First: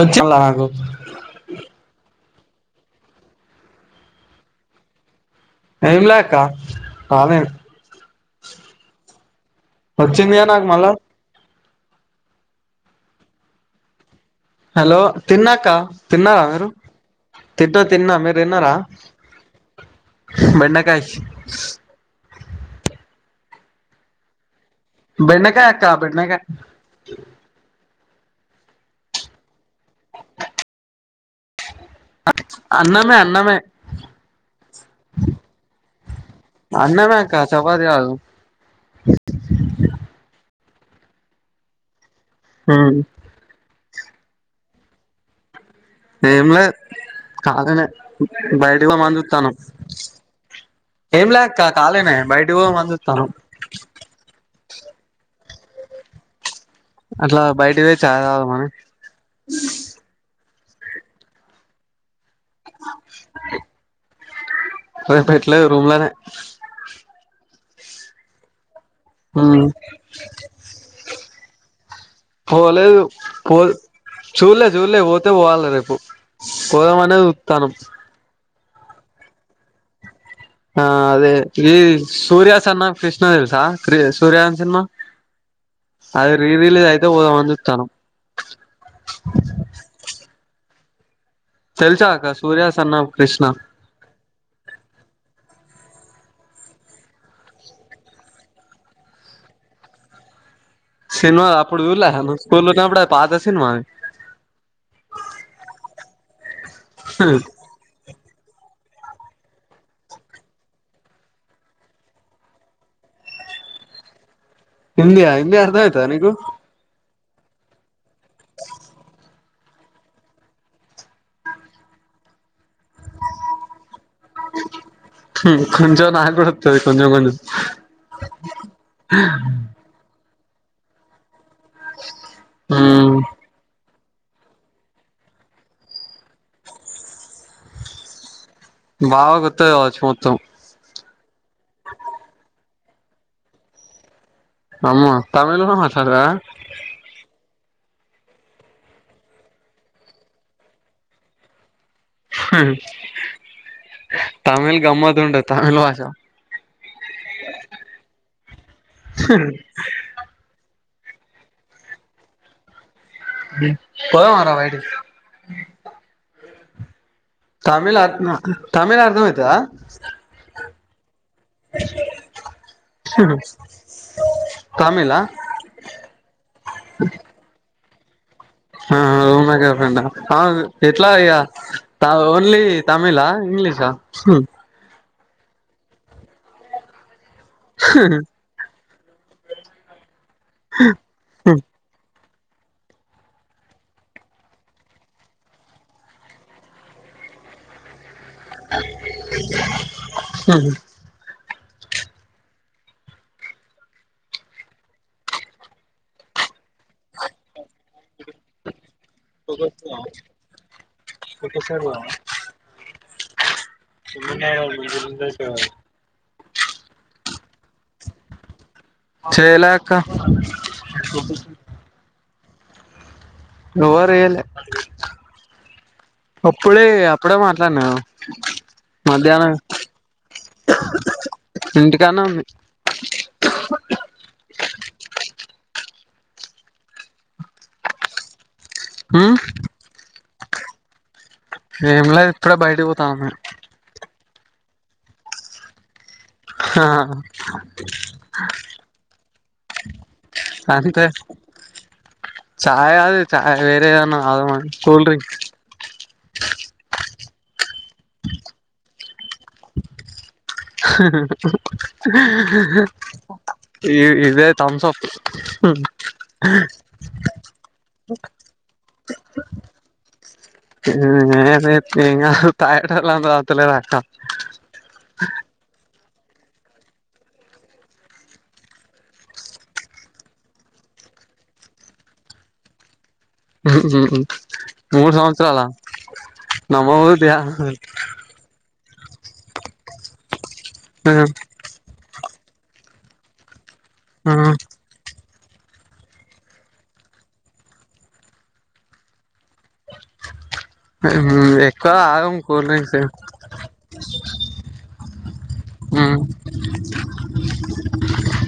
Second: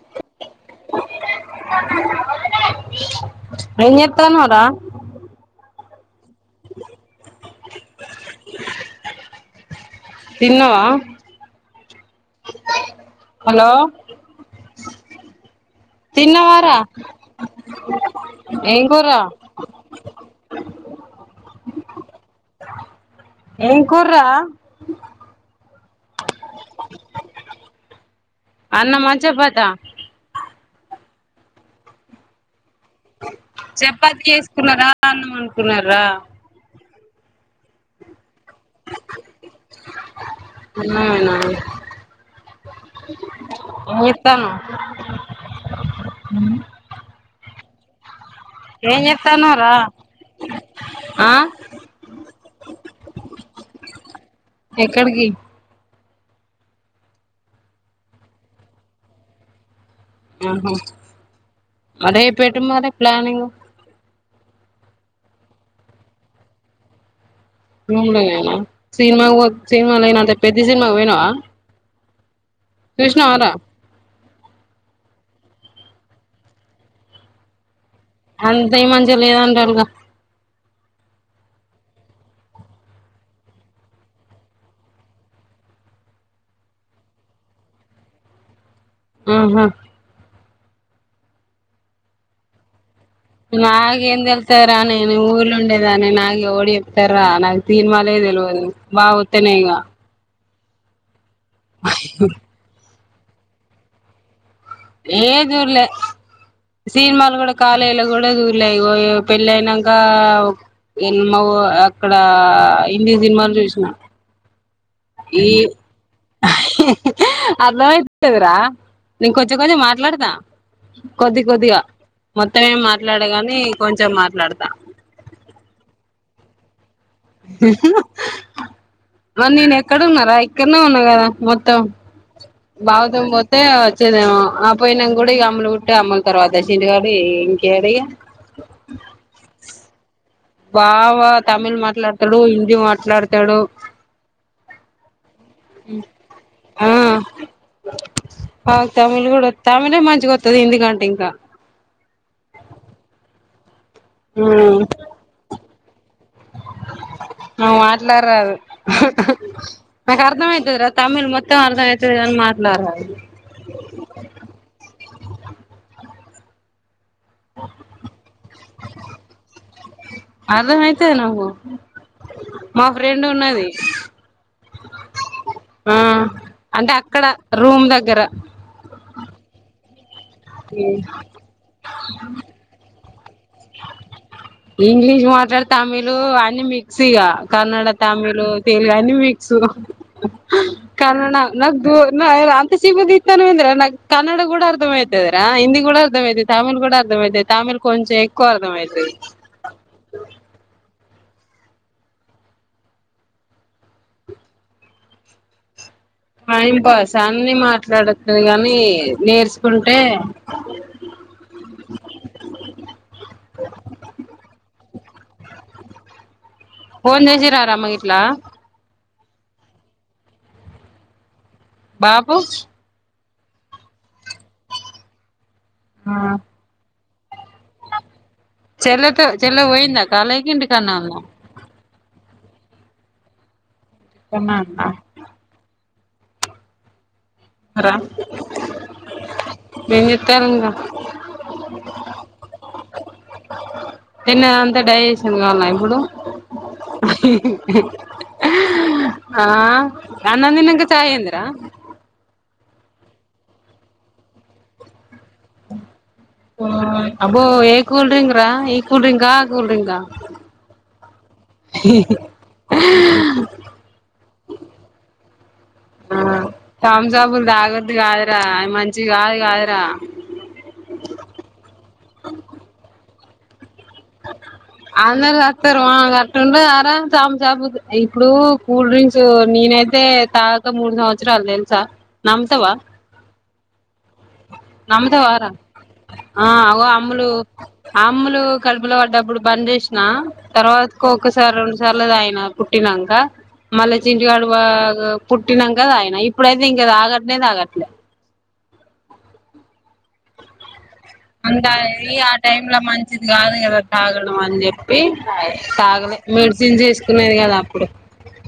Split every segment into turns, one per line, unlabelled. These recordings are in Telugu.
వచ్చేలగాన్ [unintelligible]
ఎం చేతన్నావురా
ఏం లె అక్క కాలే వచ్చింది గా నాకు
తిన్నావా
మళ్ళా
హలో
హలో తిన్న అక్క తిన్నారా మీరు
తిన్నవారా
తింటా తిన్న మీరు తిన్నారా
ఏం కూర
బెండకాయ
ఏం కూర్రా
బెండకాయ అక్క బెండకాయ
అన్నమ చపాతా
అన్నమే అన్నమే
చపాతి చెసుకున్నారా అన్నం వన్డుకున్నారా
అన్నమే అక్క చపాతి కాదు
అన్నమేనా ఏమ్ చెత్తన్నావు
ఏం లే కాలినే బయటికీ
ఏం
పోదమని చుతున్నాం
చేత్తన్నావ్ రా
ఏం
ఆ
లే అక్క కాలినే బయటకి పోదమని చూస్తున్నాం
ఎక్కడికి
అట్లా బయటికి పోయి చాయ్ తాగుదామని.
ఆహా రేపేటు మరి ప్లానింగ్.
రేపు ఎటులేదు రూమ్లనే.
రూమ్లనేనా సినిమాకు పో సినిమా పోయినా అంటే పెద్ధి సినిమాకు పోయినవా.
పోలేదు పోదు. చూల్లే చూల్లే పోతే పోవాలె రేపు పోదామనే చూత్తాన్నం.
అంత ఏం మంచిగా లేదంటల్లుగా.
ఆ అదే ఈ సూర్య సన్నాఫ్ కృష్ణ తెల్సా సూర్యగాని సినిమా. అది రీ రిలీజ్ అయితే పోదమని చూత్తాన్నం.
ఆహా.
తెల్సా అక్కా సూర్యా సన్నాఫ్
నాకేం తెల్సు. త్తదిరా నేను ఊర్లో ఉండేదాన్నే నాకు ఎవడు చెప్తడురా నాకు సినిమాలే తెలవదు బావ వత్తనే ఇగ.
సినిమాలు అప్పుడు చూల్లేదా నువ్వు స్కూల్ల ఉన్నపుడు అది పాత సినిమా.
ఏది చూడ్లె సినిమాలు కూడా కాలేజ్ల కూడా చూడ్లే ఇగొ ఇగ పెళ్ళయినంకా ఎ మా అక్కడ హిందీ సినిమాలు చూశిన.
హిందీ
ఈ
హిందీ అర్థమైతదా నీకు
అర్ధం అయితదిరా నేను కొంచెం కొంచెం మాట్లాడతా. కొద్ది కొద్దిగా మొత్తమేం మాట్లాడగాని కొంచెం మాట్లాడతా.
కొంచం నాకు కూడా వత్తది కొంచెం కొంచెం.
మరి నేను ఎక్కడ ఉన్నరా ఇక్కడ్నే ఉన్నా కదా మొ త్తం బావ
మ్మ్
తోని పోతే వచ్చేదేమో ఆ పోయినంకా కూడా ఇగ అమ్ములు పుట్టే, అమ్ములు తర్వాత చింటుగాడు ఇంకేడ ఇగ.
బావకు వత్తది కావచ్చు మొత్తం.
బావ తమిళ్ మాట్లాడతడు, హిందీ మాట్లాడతడు.
అమ్మా తమిళ్ కూడ మాట్లాడతడా.
ఆ ఆ తమిళు కూడా తమిళే మంచిగా అత్తది హిందీ కంటే ఇంకా.
తమిళ్ గమ్మతుంటది తమిళ్ భాష.
నాకు మాట్లాడరాదు. నాకు అర్ధం అయితదిరా తమిళ్ మొత్తం అర్ధమయితది కాని మాట్లాడరాదు.
పోదం ఆరా బయటికి. తమిళ్ అర్నా తమిళ అర్థం అయితదా.
అర్దం అయితది నాకు. మా ఫ్రెండ్ ఉన్నది.
తమిళా
ఆ అంటే అక్కడ రూమ్ దగ్గర.
ఆ రూమ్ దగ్గర ఫ్రెండా అవును ఎట్లా ఇగ కాదు ఓన్లీ తమిళా. ఇంగ్లీషా.
ఇంగ్లీష్ మాట్లాడ తమిళ అన్ని మిక్స్ ఇగా కన్నడ, తమిళు తెలుగు అన్ని మిక్స్ కన్నడ నాకు దూ నా ఇ అంత సిగ్గుతీత్తన్నవు ఎందిరా. నాకు కన్నడ కూడా అర్ధమైతదిరా, హిందీ కూడా అర్థమయితది, తమిళు కూడా అర్ధమయితది. తమిళ్ కొంచెం ఎక్కువ అర్థమయితది.
ఉహ్.
టైం పాస్ అన్ని మాట్లాడత్తది కానీ
ఫోటోస్ దిగుదామా, [unintelligible] పోదామా. [unintelligible]
ఫోన్ చేసిరా రా అమ్మ గిట్ల
చేయాలె అక్క
బాబూ
ఎవరు చేయలే
ఆ
అప్పుడే అప్పుడే మాట్లాడిన నేను
చెలతో చెల్ల పోయింది కాలేజ్ కి ఇంటికాడే ఉన్నదా
ఇంటికానే ఉంది
[unintelligible] రా
హ్మ్
ఏం చేత్తరూ ఇంకా
ఏమి లేదు ఇప్పుడే బయటకి పోతానాను
తిన్నది అంతా డైజెషన్ కావాలా ఇప్పుడు ఆ అన్నందినంక చాయి అంద్ర
చాయ కదు చా వేరే ఏదన్నా కూల్ డ్రింక్
అబో ఏ కూల్ డ్రింక్ రా ఈ కూల్ డ్రింగ్ ఆ కూల్ డ్రింగ్ ఆ
ఈ ఇదే థమ్స్ అప్
తమ్సాబులు తాగద్దు కాదురా అది మంచిడి కాదు కాదురా
ఏం గాడు తగేతోల్లు తగితలేరా అక్క
అందరు చస్తారు అట్లా ఉంటదార చాప చాపు ఇప్పుడు కూల్ డ్రింక్స్ నేనైతే తాగక మూడు సంవత్సరాలు తెల్సా నమ్ముతావా
ఉ
నమ్ముతవార ఆ అగొ అమ్ములు
నమ్మబుద్ధిగా
అమ్లు కడుపులో పడ్డప్పుడు బంద్ చేసిన తర్వాత ఒక్కసారి రెండు సర్ల తాగిన పుట్టినాక మళ్ళీ చింటుగాడు బా పుట్టినాంక తాగిన ఇప్పుడైతే ఇంకా తాగట్నే తాగట్లేదు అంతా
ఎక్కువ
ఆ
తాగం కూల్
టైంల
డ్రింక్స్
మంచిది కాదు కదా తగడం అని చెప్పి తాగలే మెడిసిన్ చేసుకునేది కదా అప్పుడు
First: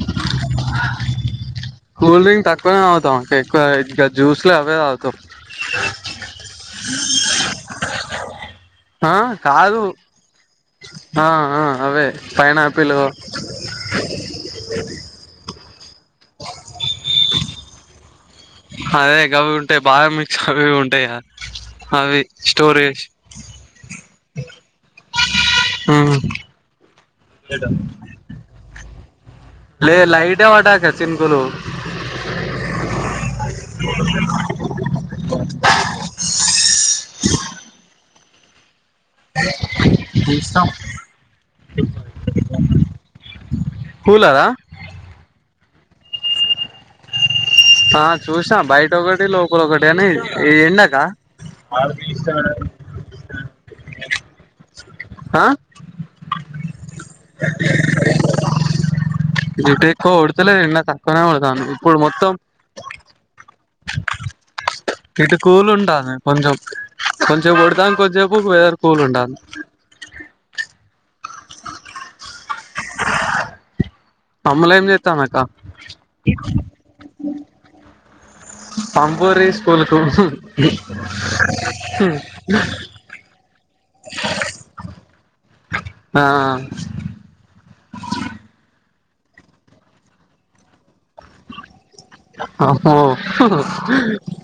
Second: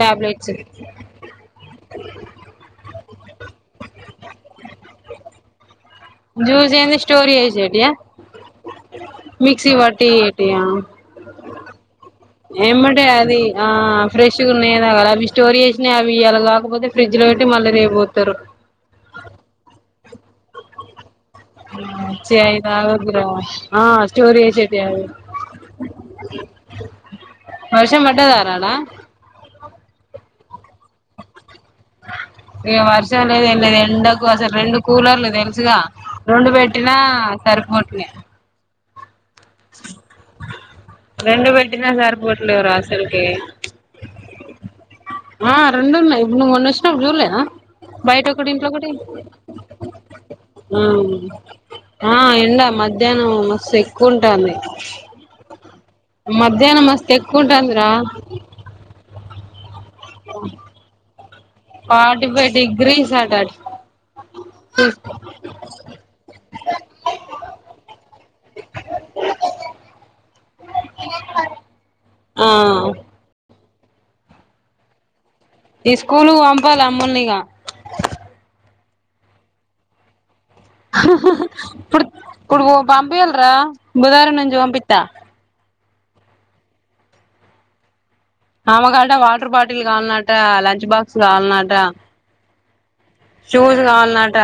టాబ్లెట్స్
కూల్డ్రిగు తక్కువనే తాగుతాం ఎక్కువ ఇంకా జ్యూస్లు అవే రాత
జూస్ ఏవీ స్టోర్ చేసేటియ
ఆ
మక్సీ
కాదు
పట్టి ఏటియా
ఆ ఆ అవే పైనాపిల్
ఎమట అది ఆ ఫ్రెష్గా ఉన్నాయిదా అవి స్టోర్ చేసినాయి అవి అలా కాకపోతే ఫ్రిడ్జ్ లో పెట్టి మళ్ళీ రేపూపోతారు
అదే అవి ఉంటాయి బాదం మిక్స్ అవి ఉంటాయి కదా
చ్చి అవి తగదు రా సోర్ చేసేతియాయి
హ్మ్
వర్షం పడ్డాదార ఆడ
లేదు లైట్ గా పడ్డది అటు సైడ్
ఇక వర్షం లేదు ఏం లేదు ఎండకు అసలు రెండు కూలర్లు తెలుసుగా రెండు పెట్టినా సరిపోవట్లే రెండు పెట్టినా సరిపోవట్లేదు రా ఆసలుకి
హూలదా
ఆ రెండు ఉన్నాయి నువ్వు మొన్న వచ్చినప్పుడు చూలేద
ఆ
బయట ఒకటి
చూసినా
ఇంట్లో ఒకటి
బయట లోపల ఒకటి అని
ఆ
ఎండకా
ఆ ఎండా మధ్యాహ్నం మస్తు ఎక్కువ ఉంటది
ఆ
మధ్యాహ్నం మస్తు ఎక్కువగా ఉంటుంది రా
ఇటు ఎక్కువ కొడతలేదు ఎండ తక్కువనే కొడుతంది ఇప్పుడు
ఫార్టీ
మొత్తం
ఫైవ్ డిగ్రీస్ అట
ఆ ఇటు కూలు ఉంటాది కొంచెం కొంచసేపు కొడతాంది కొంతసేపు వెదర్ వేరే కూలు ఉంటాది
ఆ ఆ
అమ్ములు ఏం చెత్తంది అక్క
ఈ స్కూలు పంపాలి అమ్ములు ఇగ
పంపుర్రి స్కూలు కు
ఇప్పుడు ఇప్పుడు పంపింయర్ర బుధవారం నుంచి పంపిస్తా
ఆ జ
ఆమెకట వాటర్ బాటిల్ కావాలన్నట లంచ్ బాక్స్ కావాలన్నట
ఆహో
షూస్ కావాలన్నట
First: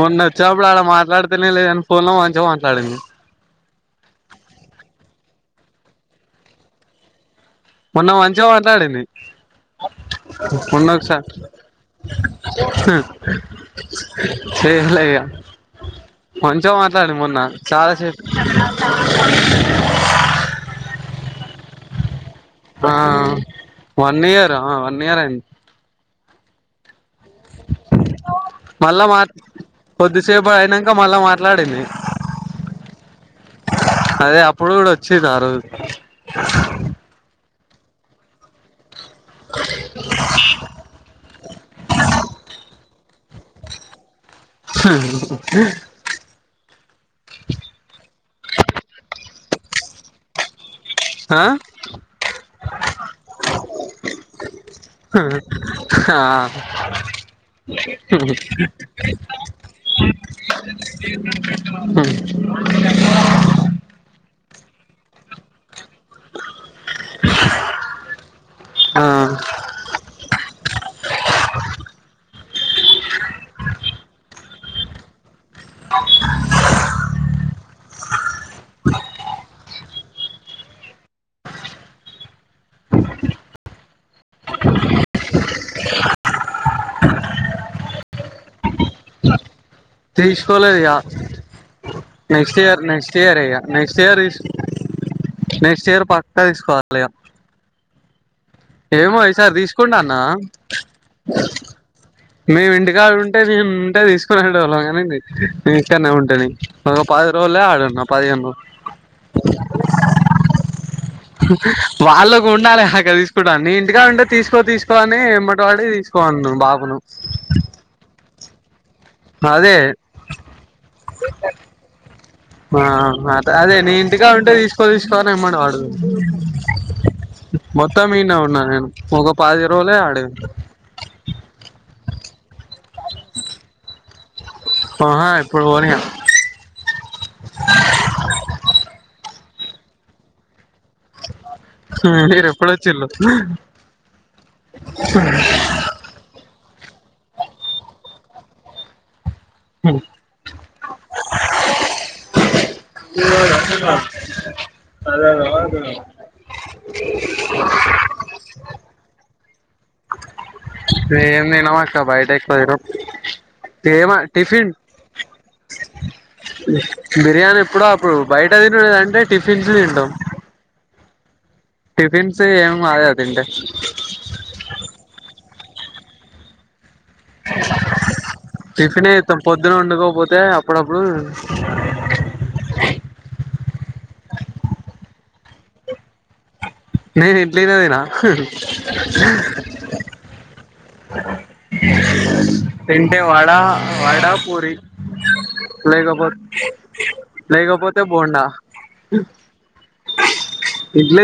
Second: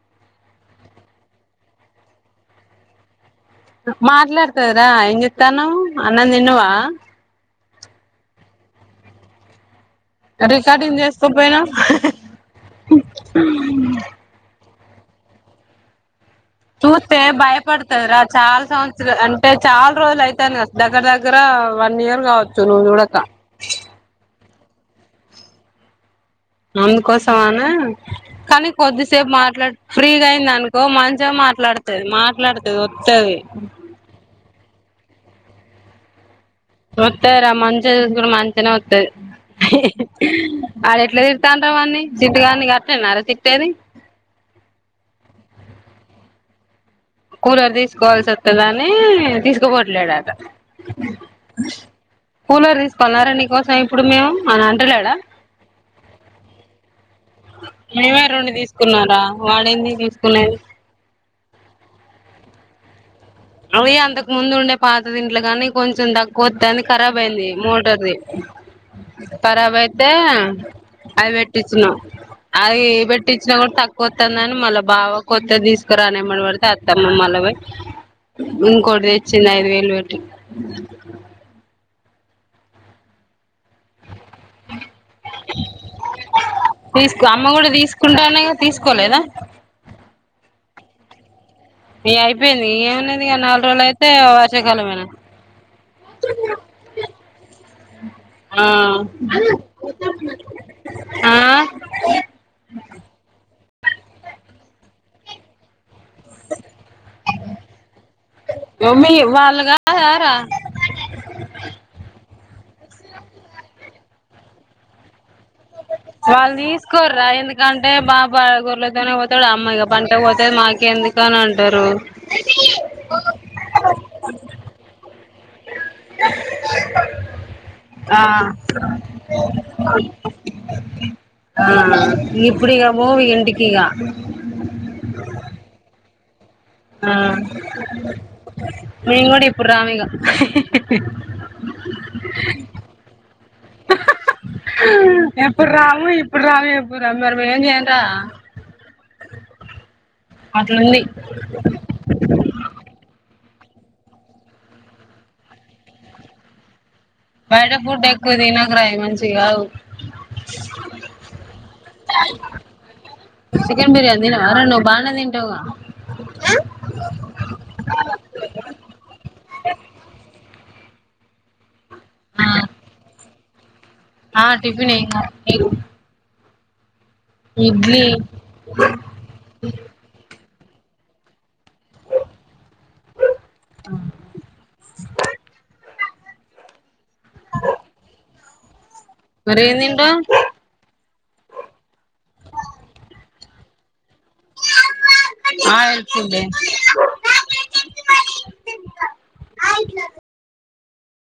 మొన్న వచ్చినప్పుడు ఆడ మాట్లాడితేనే లేదు కని ఫోన్ లో మంచిగా మాట్లాడింది
మాట్లాడుతది రా ఏం చేతన్నవ్ అన్నం తిన్నావా
మొన్న మంచిగా మాట్లాడింది మొన్న
రికార్డింగ్
ఒక్కసా
చేసుకోపోయినావ్
ఏం లే ఇగ మంచిగా
చూస్తే
మాట్లాడింది మొన్న
భయపడుతంది రా
చాలాసేపు
చాలా సంవత్సరాలు అంటే చాలా రోజులు అయితంది దగ్గర దగ్గర వన్ ఇయర్ కావచ్చు నువ్వు
ఆ
చూడక
వన్ ఇయర్ వన్ ఇయర్ అయింది
అందుకోసం అనే కానీ
మళ్ళా మా
కొద్దిసేపు మాట్లాడు ఫ్రీగా
కొద్దిసేపు
అయింది అనుకో
అయినంక మళ్ళా
మంచిగా
మాట్లాడింది
మాట్లాడుతది మాట్లాడుతది వత్తది
అదే అప్పుడు కూడా వచ్చింది ఆ రోజు
వత్తది రా మంచిగా చూసుకుంటే మంచి గానే వత్తది వాడు ఎట్లా తిడుతాండారు వాన్ని చిట్టుగన్ని గట్నేనారా తిట్ తిట్టేది
హ్
కూలర్ తీసుకోవాల్సి అత్తదనీ తీసుకోపోట్లేడు అట
ఆ
కూలర్ తీసుకోలన్నార నీ కోసం ఇప్పుడు మేము అని అంటలేడా
హా
మేమే రెండు తీసుకున్నామురా వాడేంది తీసుకునేది
అ
అవి అంతకు ముందు ఉండే పాతది ఇంట్లో గాని కొంచెం దక్కువతంది కరబయింది మోటార్డి
ఆ
కరాబ్ అయి తే అవి పెట్టించినాం అవి పెట్టించినా కూడా తక్కువ వస్తుందని మళ్ళా బావ కొత్తది తీసుకురా అని ఎంబడివడితే అత్తమ్మ మల్లవోయి ఇంకోటి తెచ్చింది ఐదు వేలువెట్టి తీసుకో అమ్మ కూడా తీసుకుంటాఅనే తీసుకోలేదా
తీసుకోలేదుఇగ
ఇగ
నెక్స్ట్
అయిపోయింది
ఇయర్ నెక్స్ట్
ఏమున్నది
ఇయర్ ఇగ
నాలుగు రోజులు
నెక్స్ట్
అయితే
ఇయర్ తీసు
వర్షాకాలమేనా
నెక్స్ట్ ఇయర్ పక్కా తీసుకోవాలి ఇగ
ఉ
ఏమో ఈ సారీ తీసుకుంట అన్న
ఆ
మేము ఇంటికాడ ఉంటే నేను ఉంటే తీసుకొని వెళ్దాము కని నేను ఇక్కడనే ఉంటినీ ఆ పది రోజులే ఆడున్నా పదిహేను
మమ్మీ ఇవ్వాలా కాదారా
వాళ్ళకి ఉండాలే నా దగ్గర తీసుకుంటానీ ఇంటికా ఉంటే తీసుకో తీసుకోఅని ఎమ్మటివడి
వాళ్ళు తీసుకోర్రా ఎందుకంటే బాపు గొర్ల తోటే పోతా తాడు
అదే
అమ్మాయిగా పనికే పోతేది మాకు ఎందుకు అని అంటారు
ఆ అదే నీ ఇంటికా ఉంటే తీసుకో తీసుకో అని వెంబడి పడు మొత్తం
ఆ
ఇన్నే ఉన్నాను నేను ఒక పది రోజులే ఆడే ఉంటీ
ఆ ఇప్పుడు పోవు ఇంటికిఇగ
ఆహా ఇప్పుడు పోను ఇగ
ఆ మీమేం కూడా ఇప్పుడు రామ్ ఇగ
ఆ మీరు ఎప్పుడు వచ్చిల్లు
ఎప్పుడు రాము ఇ ఇప్పుడు రాము ఎప్పుడూ రాము మరి మేం ఏంజేయలిరా
ఉ పిల్లాడ పిల్లోడా సరే రా అంటున్న
బయట ఫుడ్ ఎక్కువ తినకురా అయిమంచివికావు
ఏం తినమాక్క బయట ఎక్కువ తినం
చికెన్
ఏమా
బిర్యానీ తినవారా
టిఫిన్
నువ్వు బానే తింటావుగా
బిర్యానీ ఎప్పుడు అప్పుడు బయట తినడు అంటే టిఫిన్స్ తింటాం టిఫిన్స్
ఆ
ఏమి కాదు కదా తింటే.
ఆ టిఫిన్ ఇంగా మీరు ఇడ్లీ
టిఫిన్ ఇంత పొద్దున వంకోపోతే అప్పుడప్పుడు
కుక్క సౌండ్
నేను ఇడ్లీనేతీనా
మరెంతింటవ్
తింటే వడ వడ పూరి
ఆయిల్
లేకపోతే
ఫుడ్
లేకపోతే బోండా ఇడ్లీ